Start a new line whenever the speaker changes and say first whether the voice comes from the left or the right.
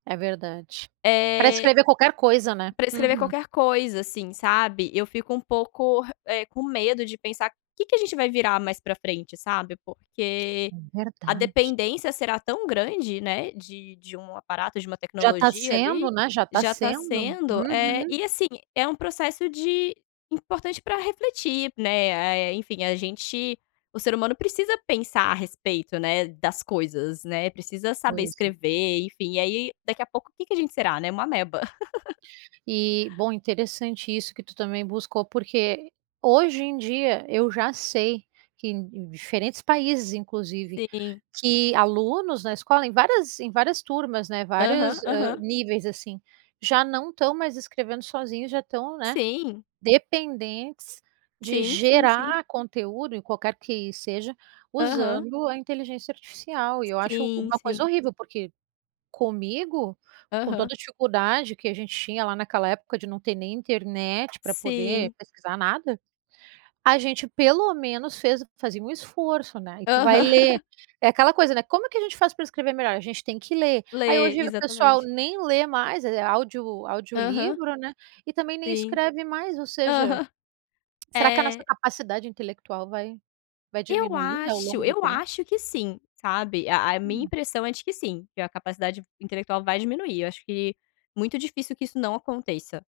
right: É verdade. Pra
left: É
right: escrever qualquer coisa, né.
left: Pra escrever
right: Uhum.
left: qualquer coisa, assim, sabe, eu fico um pouco re eh, com medo de pensar: "Que que a gente vai virar mais pra frente?", sabe, porque
right: É
left: a
right: verdade.
left: dependência será tão grande, né, de de um aparato, de uma
right: Já tá
left: tecnologia,
right: sendo,
left: ali,
right: né, já tá
left: já tá
right: sendo.
left: sendo, eh,
right: Uhum.
left: e assim, é um processo de importante pra refletir, né, ah, eh, enfim, a gente o ser humano precisa pensar a respeito, né, das coisas, né, precisa saber
right: Coisa.
left: escrever, enfim, e aí, daqui a pouco, que a gente será, né, uma ameba.
right: E, bom interessante isso que tu também buscou, porque, hoje em dia, eu já sei que em em diferentes países, inclusive,
left: Sim.
right: que alunos na escola, em várias em várias turmas, né,
left: Aham,
right: vários, hã,
left: aham.
right: níveis, assim, já não estão mais escrevendo sozinhos, já estão, né,
left: Sim.
right: dependentes de
left: Sim, sim, sim.
right: gerar conteúdo, em qualquer que seja,
left: Aham.
right: usando a inteligência artificial, e eu acho
left: Sim,
right: uma
left: sim.
right: coisa horrível, porque comigo, com
left: Aham.
right: toda a dificuldade que a gente tinha lá naquela época, de não ter nem internet pra poder
left: Sim.
right: pesquisar nada, a gente pelo menos fez fazia um esforço, né, e tu vai
left: Aham.
right: ler. É aquela coisa, né, como que a gente faz para escrever melhor? A gente tem que ler. Aí
left: Lê,
right: hoje o pessoal
left: exatamente.
right: nem lê mais, eh, é audio
left: Aham.
right: audiolivro, né, e também nem
left: Sim.
right: escreve mais, ou seja,
left: Aham.
right: será que a nossa
left: É.
right: capacidade intelectual vai vai
left: Eu
right: diminuir, né, ao
left: acho
right: longo do
left: eu
right: tempo?
left: acho que sim, sabe, a a minha
right: Hum.
left: impressão é de que sim, que a capacidade intelectual vai diminuir, eu acho que muito difícil que isso não aconteça.